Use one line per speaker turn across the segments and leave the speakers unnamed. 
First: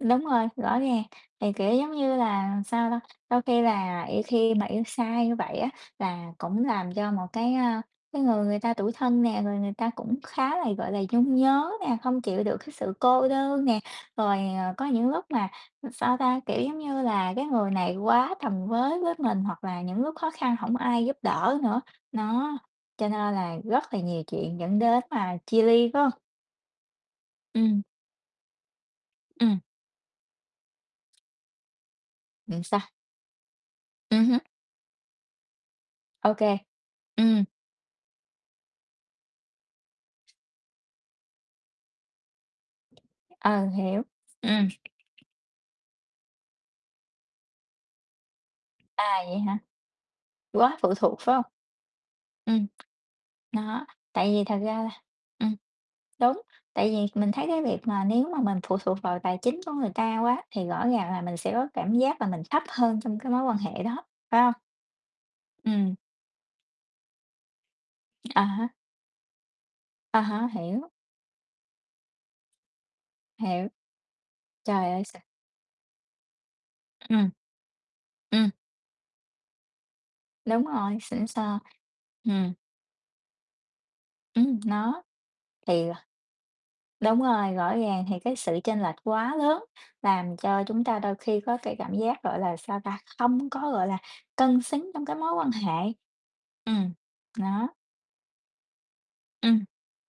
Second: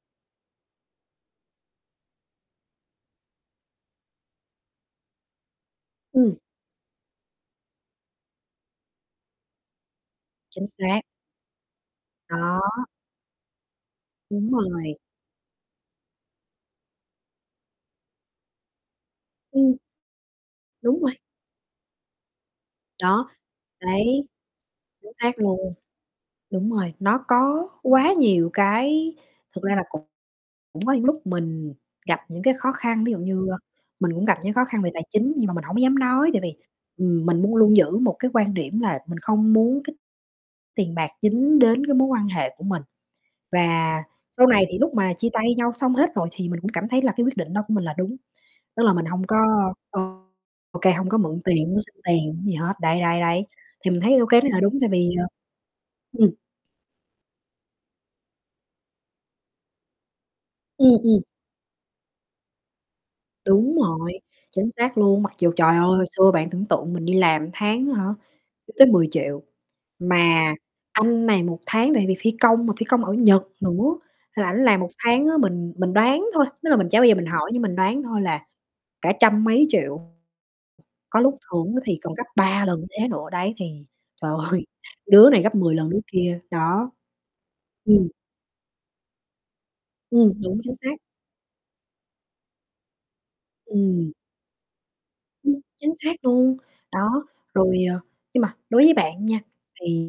Đúng rồi, rõ ràng, thì, kiểu, giống như là, sao ta, đôi khi là i khi mà yêu sai như vậy á, là
Ừm.
cũng làm cho một cái, a, cái người người ta tủi thân nè, rồi người ta cũng khá là,
Chính
gọi là,
xác.
nhung nhớ nè, không
Đó.
chịu được cái sự cô đơn nè. Rồi,
Đúng
à, có
rồi.
những lúc mà, sao ta, kiểu, giống như là, cái người này quá tầm với với mình hoặc
Ừm.
là những lúc khó khăn hổng
Đúng
ai
rồi.
giúp đỡ nữa, nó, cho
Đó,
nên là rất là nhiều
đấy.
chuyện dẫn đến
Chính
mà
xác
chia
luôn.
ly, phải hông?
Đúng rồi, nó có
Ừm.
quá nhiều cái
Ừm.
thực ra là cũng cũng có những lúc mình gặp những cái
Ừm,
khó
sao?
khăn, ví dụ như, ơ, mình
Ừm
cũng gặp
hứm.
những cái khó khăn về tài chính nhưng mà mình hổng có dám nói
Ô
tại
kê,
vì, ừm, mình
ừm.
muốn luôn giữ một cái quan điểm là mình không muốn cái tiền bạc dính đến cái mối quan hệ của mình.
Ờ, hiểu,
Và sau này
ừm.
thì lúc mà chia tay nhau xong hết rồi thì mình cũng cảm thấy là cái quyết định đó của mình là đúng, tức là
À,
mình hông có
vậy hả?
ô
Quá
ô kê
phụ
hông có
thuộc, phải
mượn
hông?
tiền hông xin tiền, hổng gì
Ừm,
hết. Đấy, đấy, đấy,
đó,
thì mình thấy ô
tại
kê
vì
thế
thật
là đúng,
ra
tại
là
vì, ờ
ừm,
ừm.
đúng, tại vì mình thấy cái việc mà nếu mà mình phụ thuộc vào tài chính của người ta quá thì rõ
Ừm,
ràng là
ừm.
mình sẽ có cảm giác là mình thấp hơn trong cái mối quan
Đúng
hệ đó,
rồi,
phải hông?
chính xác luôn, mặc dù, trời ơi,
Ừm.
hồi xưa bạn tưởng tượng mình đi làm tháng á hả,
À
chưa
há.
tới 10.000.000,
À há,
mà
hiểu.
anh này một tháng tại vì phi công mà phi công ở Nhật
Hiểu.
nữa, nên là ảnh làm một
Trời ơi, sợ.
tháng á mình mình đoán thôi, tức là mình chả bao giờ mình
Ừm.
hỏi nhưng mình đoán thôi là
Ừm.
cả trăm mấy triệu.
Đúng rồi,
Có
xịn
lúc
sò.
thưởng thì còn gấp
Ừm.
3 lần thế nữa, đấy thì trời
Ừm,
ơi,
nó.
đứa này gấp 10
Thì
lần đứa kia, đó.
đúng rồi, rõ ràng
Ừm.
thì cái sự chênh lệch quá lớn
Ừm,
làm
đúng,
cho
chính
chúng
xác.
ta đôi khi có cái cảm giác, gọi là, sao ta, không có, gọi là,
Ừm.
cân xứng trong cái mối quan
Ưm, chính
hệ.
xác luôn,
Ừm,
đó,
đó.
rồi, à nhưng mà đối với bạn nha
Ừm.
thì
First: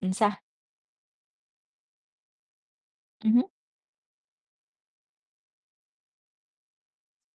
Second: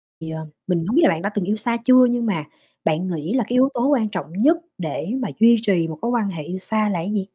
Ừm,
thì,
sao?
ờ, mình hông biết là bạn đã từng yêu xa chưa nhưng mà bạn
Ừm
nghĩ là
hứm.
cái yếu tố quan trọng nhất để mà duy trì một cái quan hệ yêu xa là gì?